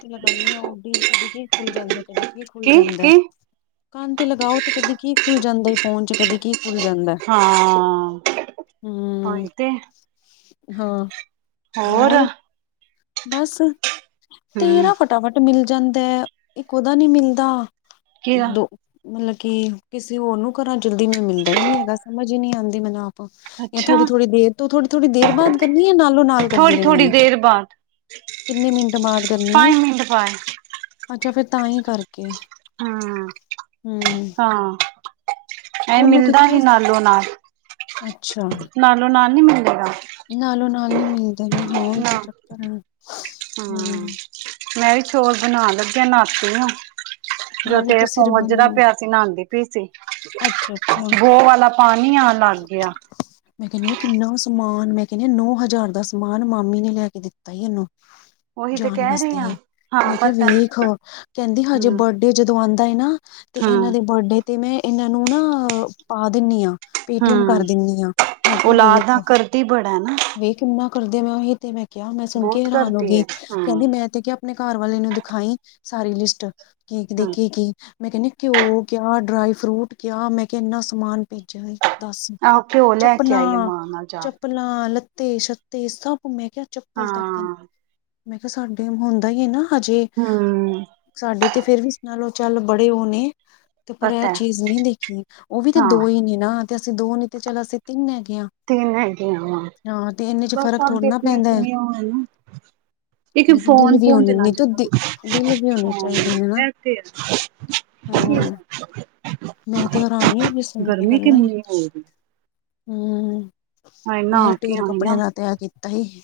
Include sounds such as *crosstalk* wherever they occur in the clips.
ਤੇ ਲਗਾਨੇ ਓ ਉਡੀ ਕਦੇ ਕੀ ਖੁੱਲ ਜਾਂਦੈ ਕਦੇ ਕੀ ਖੁੱਲ ਜਾਂਦੈ। ਕੰਨ ਤੇ ਲਗਾਓ ਤੇ ਕਦੀ ਕੀ ਖੁੱਲ ਜਾਂਦੈ ਫੋਨ ਚ ਕਦੀ ਕੀ ਖੁੱਲ ਜਾਂਦੈ। ਹਾਂ ਤਾਂਈ ਤੇ ਹਾਂ ਹੋਰ ਬਸ ਹਮ ਤੇਰਾ ਫਟਾਫਟ ਮਿਲ ਜਾਂਦੈ ਇਕ ਓਦਾ ਨੀ ਮਿਲਦਾ। ਕੀ ਇ ਦੋ ਮਤਲਬ ਕੀ ਕਿਸੇ ਹੋਰ ਨੂੰ ਘਰਾਂ ਜਲਦੀ ਮੈਨੂੰ ਮਿਲਦਾ ਈ ਨੀ ਹੈਗਾ ਸਮਝ ਈ ਨੀ ਆਂਦੀ *unintelligible* ਜਾਂ ਅੱਛਾ ਥੋੜੀ-ਥੋੜ੍ਹੀ ਦੇਰ ਤੋਂ ਥੋੜੀ-ਥੋੜ੍ਹੀ ਦੇ ਬਾਦ ਕਰਨੀਐ ਨਾਲੋਂ ਨਾਲ ਕਰਦੀ ਥੋੜੀ ਰੈਂਦੀ ਥੋੜ੍ਹੀ ਆ। ਦੇਰ ਬਾਦ। ਕਿੰਨੇ ਮਿੰਟ ਬਾਦ ਕਰਨੀ ਐ ਮਿੰਟ ਬਾਅਦ ਅੱਛਾ ਫੇਰ ਤਾਂ ਈ ਕਰ ਹੁ। ਹਾਂ ਐ ਮਿਲਦਾ ਹੀ ਨਾਲੋਂ ਨਾਲ। ਅੱਛਾ। ਨਾਲੋਂ ਨਾਲ ਨੀ ਮਿਲੇਗਾ। ਨਾਲੋਂ ਨਾਲ ਨੀ ਮਿਲਦੇ ਨਾ ਹਾਂ ਉਹੀ ਤੇ ਨਾ ਚੱਕਰ ਆ ਹੁ। ਹਮ ਮੈਂ ਵੀ ਚੋਲ ਬਨਾਣ ਲੱਗਿਆ ਇਨਾਂ ਆਸਤੇ ਨਾ ਜਦੋ ਮੈਂ ਵੀ ਤੇ ਤੇਰਾ ਫੋਨ ਸਿਰ ਵਜਦਾ ਬਣੀ ਪਿਆ। ਨਹਾਂਦੀ ਪਈ ਸੀ ਅੱਛਾ-ਅੱਛਾ ਬੋ ਵਾਲਾ ਪਾਨੀ ਆਨ ਲੱਗ ਗਿਆ। ਮੈਂ ਕਹਿੰਨੀ ਕਿੰਨਾ ਸਮਾਨ ਮੈਂ ਕਹਿੰਨੀ ਨੌ ਹਜ਼ਾਰ ਦਾ ਸਮਾਨ ਮਾਮੀ ਨੇ ਲੈ ਕੇ ਦਿੱਤਾ ਹੀ ਇਹਨੂੰ। ਉਹੀ ਤੇ ਜਾਨ ਕਹਿ ਰਹੀ ਹਾਂ ਵਾਸਤੇ ਹਾਂ ਮੈਂ ਕਿਹਾ ਪਤਾ ਵੇਖ ਕਹਿੰਦੀ ਹਜੇ ਹਮ ਬ ਇਹ ਜਦੋਂ ਆਂਦਾ ਏ ਨਾ ਤੇ ਇਹਨਾਂ ਹਮ ਦੇ ਬਰਡੇ ਤੇ ਮੈਂ ਇਹਨਾਂ ਨੂੰ ਨਾ ਪਾ ਦਿੰਨੀ ਆਂ। ਪੇਟੀਐਮ ਕਰ ਹਮ ਦਿੰਨੀ ਆ ਮੈਂ ਕਿਹਾ ਔਲਾਦ ਵੇਖ ਨਾ ਕਰਦੀ ਬੜਾ ਨਾ ਵੇਖ ਇੰਨਾ ਕਰਦੇ ਮੈਂ ਉਹੀ ਤੇ ਮੈਂ ਕਿਹਾ ਮੈਂ ਸੁਨ ਕੇ ਬਹੁਤ ਹੈਰਾਨ ਹੋ ਕਰਦੀ ਗਈ ਹੈ ਹਾਂ ਕਹਿੰਦੀ ਮੈਂ ਤੇ ਕਿਆ ਅਪਨੇ ਘਰ ਵਾਲੇ ਨੂੰ ਦਿਖਾਈ ਸਾਰੀ ਲਿਸਟ ਕੀ ਦੇ ਹਮ ਕੇ ਕੀ। ਮੈਂ ਕਹਿੰਨੀ ਘਿਓ ਕਿਆ ਡਰਾਈ ਫਰੂਟ ਕਿਆ ਮੈਂ ਕਿਹਾ ਇਨਾ ਸਮਾਨ ਭੇਜਿਆ ਸੀ। ਦਸ ਆਹੋ ਘਿਓ ਲੈ ਕੇ ਆਈ ਹੈ ਚੱਪਲਾਂ ਮਾਂ ਚ। ਨਾਲ ਜਾ ਕੇ ਚੱਪਲਾਂ ਲੱਤੇ ਸ਼ਤੇ ਸਭ ਮਹਿ ਕਿਹਾ ਚੱਪਲ ਤੱਕਨ ਹਾਂ ਮੈਂ ਕਿਹਾ ਸਾਡੇ ਹੁੰਦਾ ਹੀ ਹੈ ਨਾ ਹਜੇ- ਹਮ ਸਾਡੇ ਤੇ ਫੇਰ ਵੀ ਸੁਨਾ ਲਓ ਚਲ ਬੜੇ ਉਹ ਨੇ- ਤੇ ਪਰ ਇਹ ਪਤਾ ਹੈ। ਚੀਜ ਨਹੀ ਦੇਖੀ ਉਹ ਵੀ ਤੇ ਹਾਂ ਦੋ ਈ ਨੇ ਨਾ ਤੇ ਅਸੀ ਦੋ ਨੀ ਤੇ ਚਲ ਅਸੀ ਤਿੰਨ ਹੈਗੇ ਹਾਂ- ਤਿੰਨ ਹੈਗੇ ਆਂ ਵਾਂ ਹਾਂ ਤੇ ਇੰਨੇ ਚ ਬਸ ਫ਼ਰਕ ਥੋੜ੍ਹਾ ਸਬਦੀ ਨਾ ਅਪਨੀ- ਪੈਂਦਾ ਹੈ ਅਪਨੀ ਉਹ ਏਨਾ- ਇਕ ਨਹੀਂ ਤਾਂ ਫੋਨ- ਦਿਲ ਵੀ ਫੋਨ ਹੋਣੀ ਚਲਾ ਨਹੀਂ ਤੂੰ ਚਦਾ ਦਿਲ ਵੀ ਹੋਣੇ ਚਾਹੀਦੇ ਨੇ ਨਾ ਹੇ ਏ ਤੇ ਹੈ- *unintelligible* ਹ *unintelligible* *unintelligible* ਮੈ ਤੇ ਹੈਰਾਨ ਈ ਹੋਗੀ ਸੁਨ ਕੇ ਗੱਲਾਂ ਹੀ ਕਿੰਨੀ ਹੋ ਰਹੀ ਹੂੰ ਹਾਏ - ਮੈ ਨਹਾ ਕੇ ਢੇਰ ਆਈ ਕੱਪੜੇ ਆ ਦਾ ਤੈਆ ਕੀਤਾ ਈ-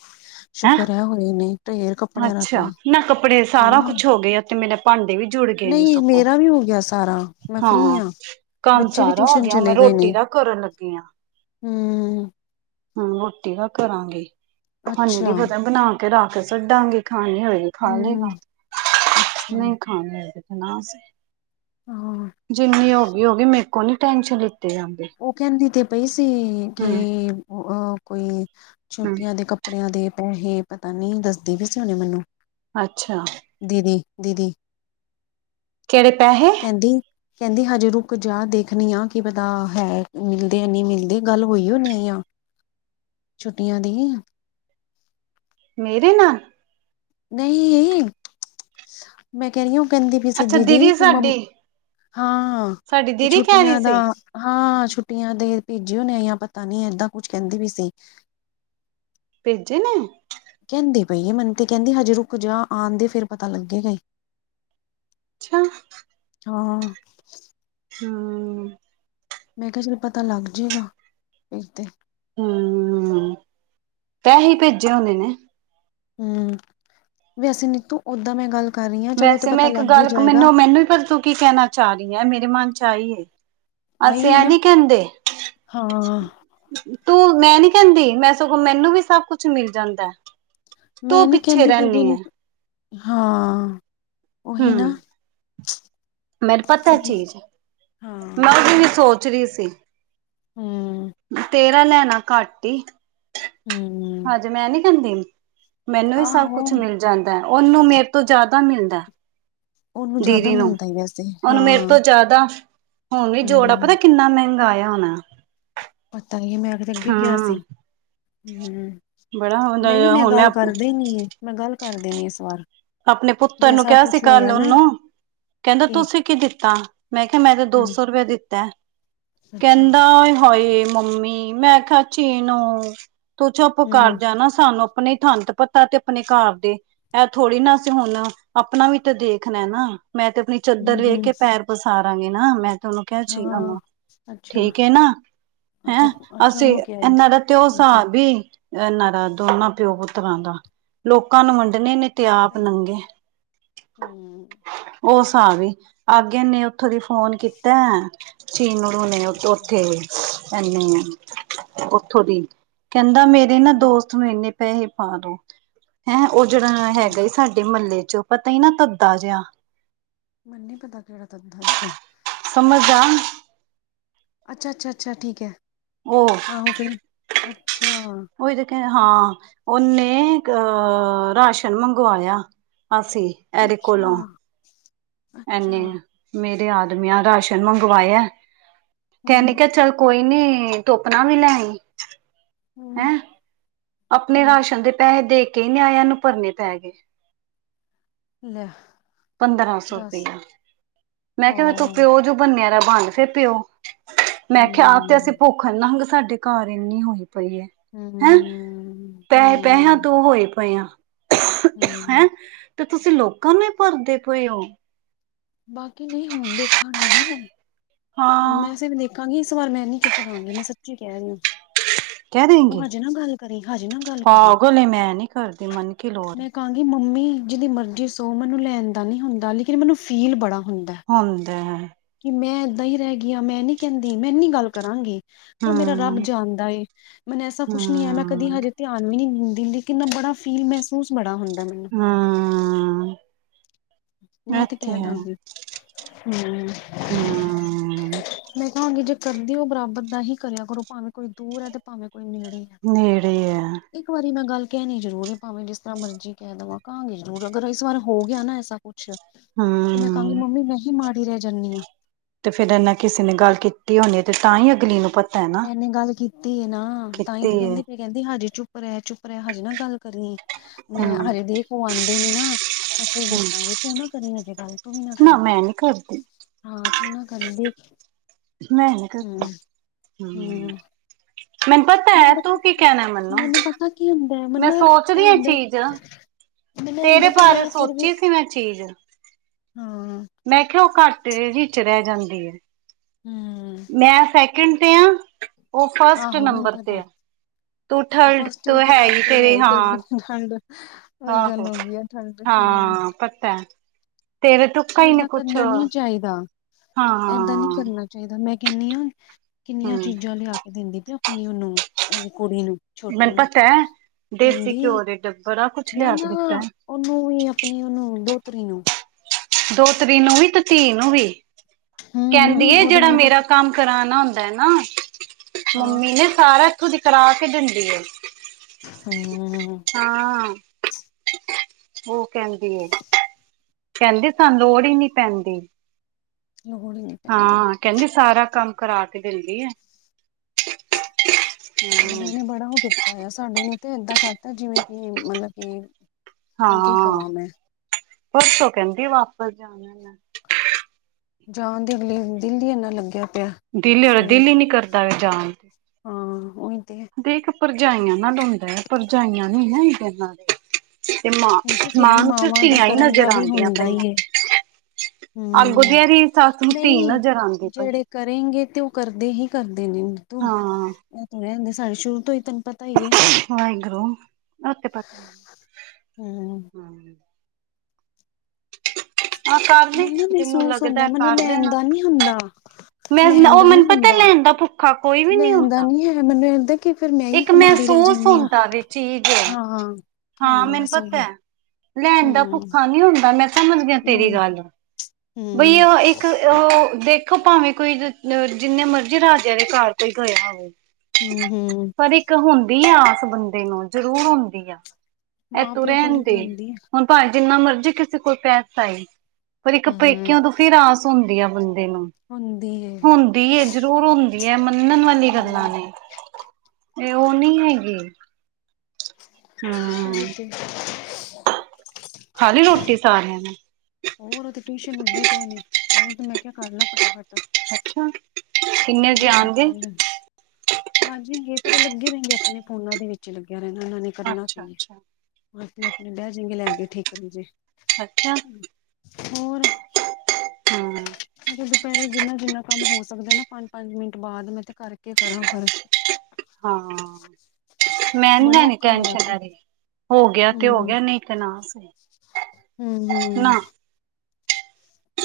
ਹੈਂ ਸ਼ੁਕਰ ਹੈ ਹੋਏ ਨੇ ਢੇਰ ਕਪੜਿਆਂ ਦਾ ਅੱਛਾ ਨਾ ਕੱਪੜੇ ਸਾਰਾ ਤੈਅ- ਕੁਛ ਹੋ ਗਏ ਤੇ ਮੇਰੇ ਭਾਂਡੇ ਵੀ ਜੁੜ ਗਏ ਨੇ ਨਹੀ ਸਗੋਂ ਮੇਰਾ ਵੀ ਹੋ ਗਿਆ ਸਾਰਾ ਮੈ- ਹਾਂ ਕੰਮ ਸਾਰਾ ਹੋ ਗਿਆ ਮੈ ਗਏ ਰੋਟੀ ਨੇ ਦਾ ਕਰਨ ਲੱਗੀ ਆ- ਹੂੰ - ਹੁਨ ਰੋਟੀ ਦਾ ਕਰਾਂਗੇ ਹੁਣੇ ਅੱਛਾ ਦੀ ਬਣਾਕੇ ਰਖ ਸਡਾਂਗੇ ਖਾਣੀ ਹੋਏ- ਖਾ ਲੇਗਾ ਹੂੰ ਅੱਛਾ ਨਹੀ ਖਾਨੀ ਹੋਏਗੀ ਤੇ ਨਾ ਹਾਂ ਸਹੀ- ਜਿਨੀ ਹੋ ਗਈ ਹੋ ਗਈ ਮੇਰੇ ਕੋ ਨੀ ਟੈਨਸ਼ਨ ਲਿਤੀ ਜਾ- ਉਹ ਕਹਿੰਦੀ ਤੇ ਪਈ ਸੀ ਕਿ ਅਹ ਕੋਈ- ਹੂੰ ਛੋਟੀਆਂ ਦੇ ਕੱਪੜਿਆਂ ਦੇ ਪੈਹੇ ਪਤਾ ਨਹੀ ਦਸਦੀ ਵੀ ਸੀ ਹੁਨੇ ਮੈਨੂੰ- ਅੱਛਾ- ਦੀਦੀ -ਦੀਦੀ- ਕੇਹੜੇ ਪੈਹੇ- ਕਹਿੰਦੀ- ਕਹਿੰਦੀ ਹਜੇ ਰੁੱਕ ਜਾ ਦੇਖਨੀ ਆ ਕਿ ਪਤਾ- ਹੈ ਮਿਲਦੇ ਨਹੀ ਮਿਲਦੇ ਗੱਲ ਹੋਈ ਹੋਨੀ ਆ ਛੁੱਟੀਆਂ ਦੀ- ਮੇਰੇ ਨਾਲ- ਨਹੀ ਮੈ ਕਹਿ ਰਹੀ ਆ ੳਹ ਕਹਿੰਦੀ ਪਈ ਸੀ ਅੱਛਾ ਦੀਦੀ ਕਿ ਮੰਮ- ਸਾਡੀ ਹਾਂ ਹਾਂ ਸਾਡੀ ਕਿ ਦੀਦੀ ਕਹਿ ਛੁੱਟੀਆਂ ਰਹੀ ਸੀ ਦਾ- ਹਾਂ ਛੁੱਟੀਆਂ ਦੇ ਭੇਜੇ ਹੋਨੇ ਯਾ ਪਤਾ ਨੀ ਏਦਾਂ ਕੁਛ ਕਹਿੰਦੀ ਵੀ-ਸੀ। ਭੇਜੇ ਨੇ- ਕਹਿੰਦੀ ਪਈ ਏ ਮੈਨ ਤੇ ਕਹਿੰਦੀ ਹਜੇ ਰੁੱਕ ਜਾ ਆਨ ਦੇ ਫੇਰ ਪਤਾ ਲਗੇਗਾ ਹੀ- ਅੱਛਾ- ਹਾਂ। ਹਾਂ। ਮੈ ਕਿਹਾ ਚਲੋ ਪਤਾ ਲੱਗ ਜਾਏਗਾ ਨਹੀਂ ਤੇ- ਹੂੰ ਪੈਸੇ ਭੇਜੇ ਹੋਣੇ ਨੇ- ਹੂੰ ਅਸੀਂ ਨੀ ਤੂੰ ਓਦਾ ਮੈ ਗੱਲ- ਕਰ ਰਹੀ ਹਾਂ ਚਲੋ ਤੇ ਵੈਸੇ ਮੈ ਪਤਾ ਇੱਕ ਲੱਗ ਹੀ ਗੱਲ ਜਾਏਗਾ ਮੈਨੂੰ- ਮੈਨੂੰ ਵੀ ਪਰਤੂੰ ਕੀ ਕਹਿਣਾ ਚਾਹ ਰਹੀ ਆ ਮੇਰੇ ਮਨ 'ਚ ਆਈ- ਆਈ ਅਸੀਂ ਏ ਐ ਨਾ ਨੀ ਕਹਿੰਦੇ- ਹਾਂ ਤੂੰ ਮੈ ਨੀ ਕਹਿਦੀ ਮੈ ਸਗੋਂ ਮੈਨੂੰ ਵੀ ਸਭ ਕੁਛ ਮਿਲ ਜਾਦਾ- ਮੈਂ ਤੂੰ ਨੀ ਪਿੱਛੇ ਕਹਿੰਦੀ ਫਿਰ ਵੀ ਰਹਿਦੀ ਹੈ। ਹਾਂ ਉਹੀ ਹਮ ਨਾ- ਮੈਨੂੰ ਪਤਾ ਚੀਜ ਮੈ ਹਾਂ ਉਹਦੀ ਵੀ ਸੋਚ ਰਹੀ ਸੀ। ਹੂੰ,,, ਤੇਰਾ ਲੈਣਾ ਘੱਟ ਹੀ- ਹੂੰ,,, ਅੱਜ ਮੈ ਨੀ ਕਹਿਦੀ ਮੈਨੂੰ ਵੀ ਸਭ ਆਹੋ ਕੁਛ ਮਿਲਦਾ- ਜਾਦਾ ਉਹਨੂੰ ਮੇਰੇ ਤੋ ਜਿਆਦਾ ਮਿਲਦਾ- ਉਹਨੂੰ ਜ਼ਿਆਦਾ ਦੀਦੀ ਨੂੰ ਮਿਲਦਾ ਹੀ ਵੈਸੇ ਉਹਨੂੰ ਮੇਰੇ ਹਾਂ ਤੋ ਜਿਆਦਾ- ਹੁਣੇ ਜੋੜਾ ਪਤਾ ਹੂੰ ਕਿਨਾ ਮਹਿਗਾ ਆਇਆ ਹੋਣਾ- ਬਤਾਈਏ ਮੈ ਅੱਗੇ ਕਿਹਾ ਸੀ ਹਮ ਹੂੰ ਬੜਾ - ਨਹੀਂ ਮੈ ਹੁਣ ਮੈਂ ਗੱਲ ਕਰਦੇ ਨਹੀਂ ਮੈ ਗੱਲ ਕਰਦੇ ਇਸ ਵਾਰ- ਆਪਣੇ ਜੇ ਪੁੱਤਰ ਨੂੰ ਐਸਾ ਕਿਹਾ ਸੀ ਕੁਛ ਕੱਲ ਹੋਇਆ ਨਾ ਉਹਨੂੰ- ਕਹਿੰਦਾ ਕਿ ਤੁਸੀਂ ਕੀ ਦਿੱਤਾ ਮੈਂ ਕਿਹਾ ਮੈਂ ਤਾਂ ਦੋ ਹੂੰ ਸੋ ਰੁਪਇਆ ਦਿੱਤਾ। ਅੱਛਾ ਕਹਿੰਦਾ ਆਏ ਹਾਏ ਮੰਮੀ ਮੈਂ ਕੇ ਚੀਨੂ। ਤੂੰ ਚੁੱਪ ਘਰ ਹੂੰ ਕਰ ਜਾ ਸਾਨੂੰ ਆਪਣੇ ਸਾਨੂੰ ਤੇ ਪਤਾ ਆਪਣੇ ਪੱਤਾ ਤੇ ਆਪਣੇ ਘਰ ਦੇ। ਥੋੜੀ ਨਾ ਅਸੀਂ ਹੁਣ ਆਪਣਾ ਵੀ ਤੇ ਦੇਖਣਾ ਨਾ ਮੈਂ ਤੇ ਆਪਣੀ ਹੂੰ ਚਾਦਰ ਵੇਖ ਹੂੰ ਕੇ ਪੈਰ। ਪਸਾਰਾਂਗੇ ਨਾ ਮੈਂ ਤੇ ਉਹਨੂੰ ਕਿਹਾ ਸੀਗਾ ਹਾਂ ਉਹਨੂੰ ਅੱਛਾ ਠੀਕ ਹੈ ਨਾ ਹੈ ਅੱਛਾ ਅੱਛਾ ਅਸੀਂ ਉਹਨੂੰ ਕਿਹਾ ਸੀ ਇਨਾ ਦਾ ਓ ਅੱਛਾ ਹਿਸਾਬ ਵੀ, ਇਹਨਾਂ ਦਾ ਦੋਨਾਂ ਪਿਓ ਪੁੱਤਰਾਂ ਦਾ ਲੋਕਾਂ ਨੂੰ ਵੰਡਣੇ ਨੇ। ਤੇ ਆਪ ਨੰਗੇ ਹੂੰ। ਉਹ ਹਿਸਾਬ ਵੇ ਅਗੇਨੇ ਇੰਨੇ ਉਥੋਂ ਦੀ ਫੋਨ ਕੀਤਾ। ਚੀਮਰ ਆਉਣੀ ਉੱਥੇ ਤੇ ਅੱਛਾ ਉੱਥੇ ਐਨੀ ਉੱਥੋਂ ਦੀ ਕਹਿੰਦਾ ਮੇਰੇ ਨਾ ਹੂੰ ਦੋਸ। ਨੂੰ ਇੰਨੇ ਪੈਸੇ ਪਾ ਦੋ ਹੈ ਉਹ ਜਿਹੜਾ ਅੱਛਾ ਹੈ। ਸਾਡੇ ਮਹੱਲੇ ਚੋਂ ਪਤਾ ਹੀ ਨਾ ਧੱਦਾ ਜਿਹਾ। ਮੈਨੂੰ ਨੀ ਪਤਾ ਕਿਹੜਾ ਧੰਦਾ ਜਿਹਾ। ਸਮਝ ਆ। ਅੱਛਾ ਅੱਛਾ ਅੱਛਾ ਠੀਕ ਹੈ ਉਹ ਆਹੋ ਫਿਲ ਅੱਛਾ। ਉਹੀ ਤੇ ਕਿਹਾ ਹਾਂ ਉਹਨੇ ਅਹ ਰਾਸ਼ਨ ਮੰਗਵਾਇਆ। ਅਸੀਂ। ਅੱਛਾ। ਅੱਛਾ ਐਨੇ ਮੇਰੇ ਆਦਮੀਆਂ ਰਾਸ਼ਨ ਮੰਗਵਾਇਆ ਕੈਨੀ ਹੂੰ, ਕਿਹਾ ਚੱਲ। ਕੋਈ ਨੀ ਤੂੰ ਆਪਣਾ ਵੀ ਲੈ ਆਈ। ਹੈ ਹੂੰ, ਆਪਣੇ ਹੂੰ ਰਾਸ਼ਨ ਦੇ ਪੈਸੇ ਦੇ ਕੇ ਹੀ ਨਹੀਂ ਆਇਆ ਇਹਨੂੰ ਭਰਨੇ ਤੇ ਹੈਗੇ। ਲੈ ਪੰਦਰਾਂ ਸੌ ਦੱਸ ਰੁਪਇਆ ਮੈਂ ਹੋ ਕਿਹਾ ਮੈਂ ਤੂੰ ਪਿਓ ਜੋ ਬੰਨਿਆ ਦਾ ਬੰਦ ਫਿਰ ਪਿਓ ਮੈਂ ਕਿਹਾ ਆਪ ਤੇ ਅਸੀਂ ਹੂੰ, ਭੁੱਖ ਨੰਗੇ ਸਾਡੇ ਘਰ ਇੰਨੇ ਹੋਏ। ਪਈਏ। ਹੂੰ-ਹੂੰ। ਪੈਸ-ਪੈਸਿਆਂ, ਤੋਂ ਹੋਈ ਪਏਆਂ ਹਾ। ਹੂੰ ਤੇ ਤੁਸੀਂ, ਲੋਕਾਂ ਨੂੰ ਹੀ ਭਰਦੇ ਪਏ ਹੋ। ਬਾਕੀ ਨਹੀਂ, ਹੁਣ ਦੇਖਾਂਗੀ ਨਾ ਮੈਂ ਹੁਣ ਹਾਂ ਵੈਸੇ ਦੇਖਾਂਗੀ, ਇਸ ਸ ਵਾਰ ਮੈਂ ਨੀ ਚੁੱਪ ਰਹਾਂਗੀ, ਮੈਂ ਸੱਚੀ ਕਹਿ ਰਹੀ ਹਾਂ। ਕਹਿ ਦੇ ਗੀ, ਤੂੰ ਹਜੇ ਨਾ ਗੱਲ ਕਰੀ ਹਜੇ ਨਾ ਗੱਲ ਕਰੀ ਪਾਗਲੇ ਮੈਂ ਨਹੀਂ ਕਰਦੇ, ਮੰਨ ਕੇ ਲੋਰ। ਮੈਂ ਕਹਾਂਗੀ ਕਿ ਮੰਮੀ, ਜਿਹਦੀ ਮਰਜ਼ੀ ਸੋ ਮੈਨੂੰ ਲੈਣ ਦਾ ਨਹੀਂ ਹੁੰਦਾ, ਲੇਕਿਨ ਮੈਨੂੰ ਫੀਲ ਬੜਾ ਹੁੰਦਾ। ਹੁੰਦੇ ਹੈ। ਕਿ ਮੈਂ ਏਦਾਂ ਹੀ ਰਹਿ ਗਈ ਹਾ, ਮੈਂ ਨੀ ਕਹਿੰਦੀ, ਮੈਂ ਏਨੀ ਗੱਲ ਕਰਾਂਗੀ। ਕਿ ਉਹ ਮੇਰਾ ਰੱਬ ਹੂੰ ਜਾਣਦਾ ਏ, ਮੈਨੂੰ ਐਸਾ ਕੁੱਛ ਨੀ ਹੈ ਮੈਂ ਕਦੀ ਹੂੰ ਹਜੇ ਧਿਆਨ ਵੀ ਨਹੀਂ ਦਿੰਦੀ, ਲੇਕਿਨੈਂ ਬੜਾ ਫੀਲ-ਮਹਿਸੂਸ ਬੜਾ ਹੁੰਦਾ। ਮੈਨੂੰ ਹਾਂ। ਮੈਂ ਤੇ ਕਹਿ ਦਾਂਗੀ। ਹੂੰ, ਹੂੰ ਮੈਂ ਕਹਾਂਗੀ ਜੇ ਕਰਦੇਓ, ਬਰਾਬਰ ਦਾ ਹੀ ਕਰਿਆ ਕਰੋ। ਭਾਵੇਂ ਕੋਈ ਦੂਰ ਹੈ, ਤੇ ਭਾਵੇਂ ਕੋਈ ਨੇੜੇ ਹੈ। ਨੇੜੇ ਹੈ ਇੱਕ ਵਾਰੀ ਮੈਂ ਗੱਲ ਕਹਿਣੀ ਜ਼ਰੂਰ, ਭਾਵੇਂ ਜਿਸ ਤਰ੍ਹਾਂ ਮਰਜ਼ੀ ਕਹਿ ਦੇਵਾਂ। ਕਹਾਂਗੇ ਜ਼ਰੂਰ, ਅਗਰ ਇਸ ਵਾਰ ਹੋ ਗਿਆ ਨਾ ਐਸਾ ਕੁੱਛ ਹੂੰ। ਮੰਮੀ, ਮੈਂ ਹੀ ਮਾੜੀ ਰਹਿ ਜਾਂਦੀ ਹਾਂ। ਤੇ ਫੇਰ ਇਨਾ ਕਿਸੇ ਨੇ ਗੱਲ ਕੀਤੀ ਹੋਨੀ ਹੈ, ਤੇ ਤਾਂ ਹੀ ਅਗਲੀ ਨੂੰ ਪਤਾ। ਹੈ ਨਾ ਇਹਨੇ ਗੱਲ ਕੀਤੀ ਨਾ, ਤਾਂਹੀ ਕੀਤੀ ਤੇ ਹੈ ਕਹਿੰਦੀ ਪਈ ਕਹਿੰਦੀ ਹਜੀੇ ਚੁੱਪ ਰਿਹਾ, ਚੁੱਪ ਰਿਹਾ, ਹਜੇ ਨਾ ਗੱਲ ਕਰੀ, ਮੈਂ ਹੂੰ ਹਜੇ ਦੇਖ ਆਉਂਦੇ ਨੇ ਨਾ ਅਸੀੇ ਹੂੰ ਦੱਸਾਂਗੇ, ਤੂੰ ਨਾ ਕਰੀ ਅਜੇ ਗੱਲ, ਤੂੰ ਵੀ ਨਾ ਕਰੀ ਹੈ। ਮੈਂ ਨੀ ਕਰਦੀ ਨਈ ਕਰਦੀ। ਮੈਂ ਨ ਕਰਦੀ। ਹੂੰ ਮੈਨੂੰ ਪਤਾ ਹੈ ਤੂੰ ਕੀ ਕਹਿਣਾ ਮੈਨੂੰ, ਪਤਾ ਕੀ ਹੁੰਦਾ ਹੈ ਮੈਂ ਮੈਨੂੰ ਸੋਚ ਇਹ ਰਿਆਂ ਹੁੰਦਾ ਚੀਜ਼। ਮੈਨੂੰ ਇਹ ਤੇਰੇ ਹੁੰਦਾ ਕਿ ਬਾਰੇ, ਮੈਂ ਸੋਚੀ ਸੀ ਮੈਂ ਚੀਜ਼। ਹੰ। ਮੈਂ ਕਿਹਾ, ਉਹ ਘਾਟੇ ਦੇ ਵਿਚ ਰਹਿ ਜਾਂਦੀਏ। *inaudible* ਹਮ। ਮੈਂ ਸੈਕਿੰਡ ਤੇ ਆ, ਉਹ ਫਸਟ ਆਹੋ ਮੈਨੂੰ ਨੰਬਰ ਤੇ ਪਤਾ ਆ। ਤੂੰ ਥਰਡ ਫਸਟ ਤੂੰ ਵੀ ਤੇ ਹੈ ਫਸਟ ਹੀ ਤੇਰੇ ਹੈ ਹਾਂ ਤੇ ਉਹਨੂੰ ਪਾਖੰਡ, ਉਹੀ ਆਹੋ ਗੱਲ ਹੋ ਗਈ ਆ। ਠੰਡ ਹੂੰ ਹਾਂ ਪਤਾ ਐ, ਤੇਰੇ ਤੁੱਕਾ ਪਰ ਹੀ ਨੇ ਏਦਾਂ ਕੁਛ, ਕਰਨਾ ਨੀ ਚਾਹੀਦਾ ਏਦਾਂ ਨੀ ਹਾਂ। ਕਰਨਾ ਚਾਹੀਦਾ ਮੈਂ ਕਹਿੰਦੀ ਹਾਂ, ਕਿੰਨੀਆਂ ਚੀਜ਼ਾਂ ਲਿਆ ਕੇ ਦਿੰਦੀ ਪਯੀਆਂ ਆਪਣੀ ਉਹਨੂੰ, ਕੁੜੀ ਨੂੰ ਛੋਟੀ ਮੈਨੂੰ ਨੂੰ, ਪਤਾ ਹੈ ਦੇਸੀ ਕਹਿੰਦੀ ਘਿਓ ਦੇ ਡੱਬਾ ਬੜਾ ਕੁਛ ਲਿਆ ਕੇ ਨਾ-ਨਾ ਦਿੱਤਾ ਹੈ ਉਹਨੂੰ ਵੀ ਆਪਣੀ ਉਹਨੂੰ, ਦੋਤਰੀ ਨੂੰ- ਦੋਤਰੀ ਨੂੰ ਵੀ ਤੇ ਧੀ ਨੂੰ ਵੀ, ਹੂੰ ਕਹਿੰਦੀ ਹੂੰ ਹੈ ਉਹ ਤਾਂ ਜਿਹੜਾ ਮੈਨੂੰ ਮੇਰਾ ਪਤਾ ਕੰਮ ਕਰਾਣਾ ਹੁੰਦਾ ਨਾ ਹਾਂ ਮੰਮੀ ਨੇ, ਸਾਰਾ ਇੱਥੋਂ ਦੀ ਕਰਾ ਕੇ ਦਿੰਦੀ ਆ। ਹਮ। ਹਾਂ, ਉਹ ਕਹਿੰਦੀਏ। ਕਹਿੰਦੇ, ਸਾਨੂੰ ਲੋੜ ਹੀ ਨੀ ਪੈਂਦੀ। ਲੋੜ ਹੀਨੀ ਹਾਂ ਕਹਿੰਦੀ, ਸਾਰਾ ਕੰਮ ਕਰਾ ਕੇ ਦਿੰਦੀਏ। ਅਗਲਿਆਂ ਨੇ ਬੜਾ ਉਹ ਕੀਤਾ ਹੋਇਆ। ਸਾਡੇ ਨੂੰ ਤੇ ਏਦਾਂ ਕਰਤਾ, ਜਿਵੇਂ ਕਿ ਮਤਲਬ ਕਿ ਹੁਣ ਕੀ ਕਵਾਂ ਮੈਂ? ਪਰਸੋ ਕਹਿੰਦੀ ਵਾਪਸ ਜਾਣਾ ਮੈਂ ਜਾਣ ਦੇ ਅਗਲੀ ਨੁੰ, ਦਿਲ ਈ ਇੰਨਾ ਲੱਗਿਆ ਪਿਆ। ਦਿਲ ਹੋਏ, ਤੇ ਦਿਲ ਹੀ ਨੀ ਕਰਦਾ ਪਿਆ ਜਾਣ ਹਾਂ, ਉਹੀ ਤੇ। ਦੇਖ, ਭਰਜਾਈਆਂ ਨਾਲ ਹੁੰਦਾ ਏ, ਭਰਜਾਈਆਂ ਨੀ ਨਾ ਇਹਦਾ ਦੇ ਤੇ ਮਾਂ, ਨਹੀਂ ਤਾਂ ਫਿਰ ਮਾਂ ਵੀ ਨੂੰ ਤੇ ਮਾਵਾਂ ਦਾ ਧੀਆਂ ਹੀ ਕਰਨ ਦਾ ਨਜ਼ਰ ਵੀ ਆਉਂਦੀਆਂ ਹੁੰਦਾ ਹੀ ਹੈ ਪਈਆਂ। *inaudible* ਅੱਗੋਂ ਦੀ ਹੂੰ ਇਹਦੀ ਸੱਸ ਨੂੰ ਧੀ ਨਹੀਂ, ਨਜ਼ਰ ਆਉਂਦੀ ਪਈ ਜਿਹੜੇ ਕਰੇਂਗੇ ਤੇ ਉਹ ਕਰਦੇ ਹੀ ਕਰਦੇ ਨੇ। ਹਾਂ। ਰਹਿਣ ਦੇ, ਸਾਡੇ ਸ਼ੁਰੂ ਤੋਂ ਹੀ ਤੈਨੂੰ ਪਤਾ ਹੀ ਏ। ਵਾਹਿਗੁਰੂ, ਉਹ ਤੇ ਪਤਾ। ਹੂੰ ਹਾਂ ਕਰ ਲਈ ਮੈਨੂੰ ਨਾ ਜਿਹਨੂੰ ਮਹਿਸੂਸ ਹੁੰਦਾ, ਲੱਗਦਾ ਮੈਨੂੰ ਕਰ ਲੈਂਨ ਦੇਣਾ ਦਾ ਨੀ ਹੁੰਦਾ। ਮੈਂ ਲੈਣ ਉਹ ਦਾ ਨੀ ਮੈਨੂੰ ਪਤਾ ਹੁੰਦਾ, ਲੈਣ ਦਾ ਭੁੱਖਾ ਕੋਈ ਵੀ ਨਹੀਂ ਲੈਣ ਦਾ ਹੁੰਦਾ ਨੀ ਹੈ ਮੈਨੂੰ ਇਹ ਹੁੰਦਾ ਇੱਕ ਮਹਿਸੂਸ ਹੁੰਦਾ ਵੇ ਚੀਜ਼ ਹਾਂ, ਹਾਂ ਮੈਨੂੰ ਬਸ ਉਹੀਓ ਪਤਾ। ਲੈਣ ਦਾ ਹੂੰ ਭੁੱਖਾ ਨਹੀਂ ਹੁੰਦਾ, ਮੈਂ ਸਮਝ ਗਿਆ ਲੈ ਤੇਰੀ ਗੱਲ। *inaudible* ਭਈਆ ਇੱਕ, ਉਹ ਦੇਖ ਦੇਖੋ, ਭਾਵੇਂ ਕੋਈ ਜਿੰਨੇ ਮਰਜ਼ੀ ਰਾਜਿਆਂ ਦੇ ਘਰ ਕੋਈ ਗਿਆ ਹੋਵੇ। ਹੂੰ ਹੂੰ ਪਰ, ਇੱਕ ਹੁੰਦੀ ਆ ਆਸ ਬੰਦੇ ਨੂੰ ਜ਼ਰੂਰ ਹੁੰਦੀ ਆ। ਇਹ ਮਾਂ ਤੂੰ ਪਿਓ ਕੋਲ ਰਹਿਣ ਹੀ ਦੇ, ਤੇ ਹੁੰਦੀ ਹੈ ਹੁਣ ਭਾਵੇ ਜਿੰਨਾ ਮਰਜ਼ੀ ਕਿਸੇ ਕੋਲ ਪੈਸਾ ਏ। ਹੂੰ ਪੇਕੇਆ ਤੋਂ ਫਿਰ ਆਸ ਹੁੰਦੀ ਆ ਬੰਦੇ ਨੂੰ। ਹੁੰਦੀ ਏ ਹੁੰਦੀ ਏ, ਜ਼ਰੂਰ ਹੁੰਦੀ ਏ ਮੰਨਣ ਵਾਲੀ ਹੂੰ ਗੱਲਾਂ ਨੇ। ਇਹ, ਉਹ ਨਹੀਂ ਹੈਗੀ। ਹਮ *inaudible* ਖਾ ਲੀ ਰੋਟੀ ਸਾਰਿਆਂ ਨੇ? ਹੋਰ, ਉਹ ਤੇ ਟਿਊਸ਼ਨ ਉੱਡੇ ਪਏ ਨੇ ਤਾਂਹੀ ਤੇ ਮੈਂ ਕਿਹਾ ਕਰ ਲਾ ਫਟਾਫਟ। ਅੱਛਾ। ਕਿੰਨੇ ਕੱਪੜੇ ਵਜੇ ਵੀ ਤੈਅ ਆਣਗੇ ਕਰ ਲਏ ਨ। ਆ ਜੇਂਗੇ ਪਰ ਉਹ ਲੱਗੇ ਰਹਿੰਗੇ ਆਪਣੇ ਫੋਨਾਂ ਦੇ ਵਿੱਚ ਲੱਗਿਆ ਰਹਿਣਾ ਉਹਨਾਂ ਨੇ। ਕਰਨਾ ਅੱਛਾ ਕੀ ਅੱਛਾ ਹੈ ਆਪਣੇ ਆਪਣੇ ਬਹਿ ਜਾਏਗੇ ਲੈ ਕੇ ਠੀਕ ਕਰਨ ਜੇ ਅੱਛਾ ਹਾਂ। ਹੋਰ ਮੈਂ ਕਿਹਾ ਦੁਪਹਿਰੇ ਜਿੰਨਾ ਜਿੰਨਾ ਕੰਮ ਹੋ ਸਕਦਾ ਨਾ ਪੰਜ ਪੰਜ ਮਿੰਟ ਬਾਅਦ ਮੈਂ ਤੇ ਕਰਕੇ ਕਰਾਂ ਪਰ ਹਾਂ ਮੈਂ ਨੀ ਬੜਾ ਲੈਨੀ ਔਖਾ ਹੋਇਆ ਟੈਨਸ਼ਨ ਪਿਆ ਇਦੀ ਹੋ ਗਿਆ ਤੇ ਹੋ ਹੂੰ ਗਿਆ ਨਈ ਤੇ ਨਾ ਸਈ ਹੂੰ ਹੂੰ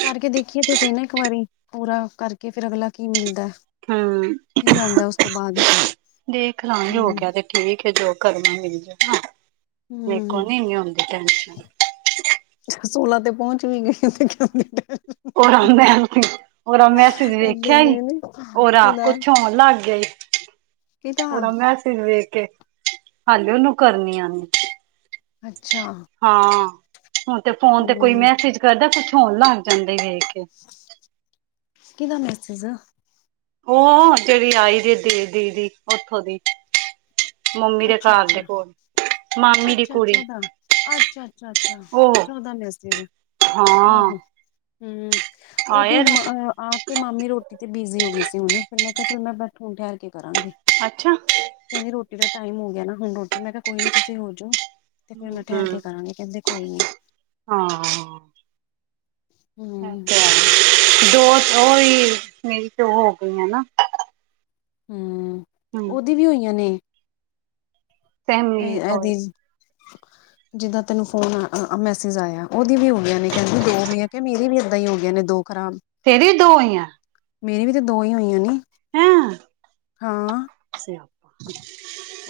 ਕਰਕੇ ਦੇਖੀਏ ਤੇ ਸਹੀ ਨਾ ਇੱਕ ਵਾਰੀ ਪੂਰਾ ਕਰਕੇ ਫੇਰ ਅਗਲਾ ਕੀ ਮਿਲਦਾ। ਹਮ ਕੀ ਆਦਾ ਉਸ ਤੋਂ ਬਾਅਦ ਦੇਖ ਲਾਂਗੇ ਹੋ ਹੂੰ ਗਿਆ ਤੇ ਠੀਕ ਹੈ ਜੋ ਕਰਨਾ ਮਿਲ ਜਾ ਨਾ ਮੇਰੇ ਹੂੰ ਕੋੋ ਨੀ ਇਨੀਆਂ ਹੁੰਦੀਆਂ ਟੈਂਸ਼ਨ। ਸੋਲਾਂ ਤੇ ਪਹੁੰਚ ਵੀ ਗਈ ਤੇ ਉਹਦਾ ਵੇਮ ਸੀ ਉਹਦਾ ਮੈਸੇਜ ਦੇਖਿਆ ਈ ਨੇ ਉਰਾ ਕਿਦਾ ਕੁਛ ਹੋਣ ਲੱਗ ਗਿਆ ਈ ਕਿਦਾ ਤੁਆਡਾ ਮੈਸੇਜ ਵੇਖ ਕੇ ਹਾਲੇ ਓਨੂੰ ਕਰਨੀ ਆ ਨ ਅੱਛਾ। ਹਾਂ, ਹੁਨ ਤੇ ਫੋਨ ਤੇ ਕੋਈ ਹੂੰ ਮੈਸੇਜ ਕਰਦੈ, ਕੁਛ ਹੋਨ ਲੱਗ ਜਾਂਦੇ ਵੇਖ ਕੇ। ਕਿਦਾ ਮੈਸੇਜ ਓ ਜੇੜੀ ਆਈ ਦੀ ਸੀ ਦੀਦੀ, ਓਥੋਂ ਦੀ। ਮੰਮੀ ਦੇ ਘਰ ਦੇ ਕੋਲ ਮਾਮੀ ਦੀ ਅੱਛਾ-ਅੱਛਾ ਕੁੜੀ ਓਦਾ ਅੱਛਾ-ਅੱਛਾ, ਅੱਛਾ-ਅੱਛਾ, ਉਹ ਓਦਾ ਮੈਸਜ ਹਾਂ। ਹੁੰ, ਓਦੇ ਆਏ ਦਾ ਹੁਣ ਆਪ ਤੇ ਮਾਮੀ ਰੋਟੀ ਤੇ ਬਿਜ਼ੀ ਹੋ ਗਈ ਸੀ ਹੁਣ, ਫਿਰ ਮੈਂ ਕੇਯਾ ਚਲ ਮੈਂ ਬੈਠ ਹੁਨ ਠਹਿਰ ਕੇ ਕਰਾਂਗੀ। ਅੱਛਾ। ਕੈਂਦੀ ਰੋਟੀ ਦਾ ਟਾਈਮ ਹੋ ਗਿਆ ਨਾ ਹੁਣ ਰੋਟੀ ਮੈਂ ਕੇਯਾ ਕੋਈ ਨੀ ਤੁਸੀਂ ਹੋਜੋ ਤੇ ਫੇਰ ਮੈਂ ਠਹਿਰ ਕੇ ਹੂੰ ਕਰਾਂਗੀ। ਕੈਂਦੇ ਕੋਈ ਨੀ। ਹੂੰ ਅੱਛਾ, ਦੋ ਓਈਂ ਮੇਰੀ ਦੋ ਹੋ ਗਈਆਂ ਨਾ। ਹੁੰ, ਹਮ ਓਦੀ ਵੀ ਹੋਈਆਂ ਨੇ। ਤੇ ਨਈਂ ਮੇਰੀ ਐਦੀ ਉਹੀ ਜਿੱਦਾਂ ਤੈਨੂੰ ਫੋਨ ਮੈਸੇਜ ਆਇਆ ਓਦੀ ਵੀ ਹੋ ਗਿਆ ਨੇ ਕੈਂਦੀ ਦੋ ਹੋਈ ਆ, ਮੇਰੀ ਵੀ ਏਦਾਂ ਹੋ ਗਈਆਂ ਨੇ ਦੋ। ਖਰਾਬ। ਤੇਰੀ ਵੀ ਦੋ ਹੋਈਐ? ਮੇਰੀ ਵੀ ਤੇ ਦੋ ਈ ਹੋਈਆਂ ਨੇ, ਹੈਂ ਹਾਂ। *inaudible*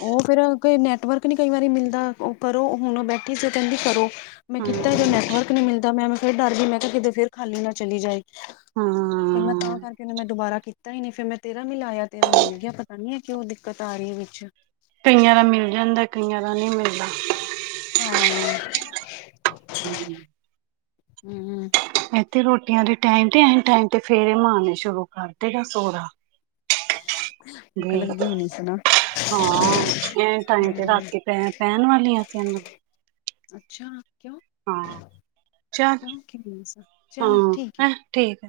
ਓ ਫੇਰ ਨੈਟਵਰਕ ਨਈਂ ਕਈ ਵਾਰੀ ਮਿਲਦਾ ਓ ਕਰੋ ਹੁਨ ਓ ਬੈਠੀ ਸੀ, ਕੈਂਦੀ ਕਰੋ। ਮੈਂ ਕੀਤਾ ਓਦਾ ਹਮ ਨੈਟਵਰਕ ਨਈਂ ਮਿਲਦਾ, ਮੈਂ ਫਿਰ ਡਰ ਗਈ ਮੈਂ ਕੇਯਾ ਕਿਤੇ ਫੇਰ ਖਾਲੀ ਨਾ ਚਲੀ ਜਾਏ। ਹਾਂ। ਤੇ ਮੈਂ ਤਾਂ ਕਾਰਕੇ ਓਨੂੰ ਮੈਂ ਦੁਬਾਰਾ ਕੀਤਾ ਹੀ ਨਈਂ ਫੇਰ ਮੈਂ ਤੇਰਾ ਮਿਲਾਇਆ ਤੇਰਾ ਮਿਲ ਗਿਆ ਪਤਾ ਨੀ ਐ ਕਯੋ ਦਿੱਕਤ ਆਰੀ ਵਿੱਚ। ਕਈਆਂ ਦਾ ਮਿਲ ਜਾਂਦਾ, ਕਈਆਂ ਦਾ ਨਈਂ ਮਿਲਦਾ। ਹਾਂ। *inaudible* ਹੁੰ। ਏਥੇ ਰੋਟੀਆਂ ਦੇ ਟਾਈਮ ਤੇ ਐ ਟਾਈਮ ਤੇ ਫੇਰੇ ਮਾਰਨੇ ਸ਼ੁਰੂ ਕਰ ਦੇਗਾ ਸੋਹਰਾ। ਪੁਖ ਵੀ ਲੱਗੀ ਹੋਣੀ ਸੂੰ ਨਾ। ਹਾਂ, ਐ ਟਾਈਮ ਤੇ ਹਮ ਰਾਤੀ ਪੈ ਪੈਂਣ ਵਾਲੀਆਂ ਸੀ ਏਨੂੰ। ਅੱਛਾ, ਕਿਉਂ ਹਾਂ ਚੱਲ ਕਿਉ ਚਲ ਹਾਂ ਠੀਕ ਐ। ਹੈਂ ਠੀਕ।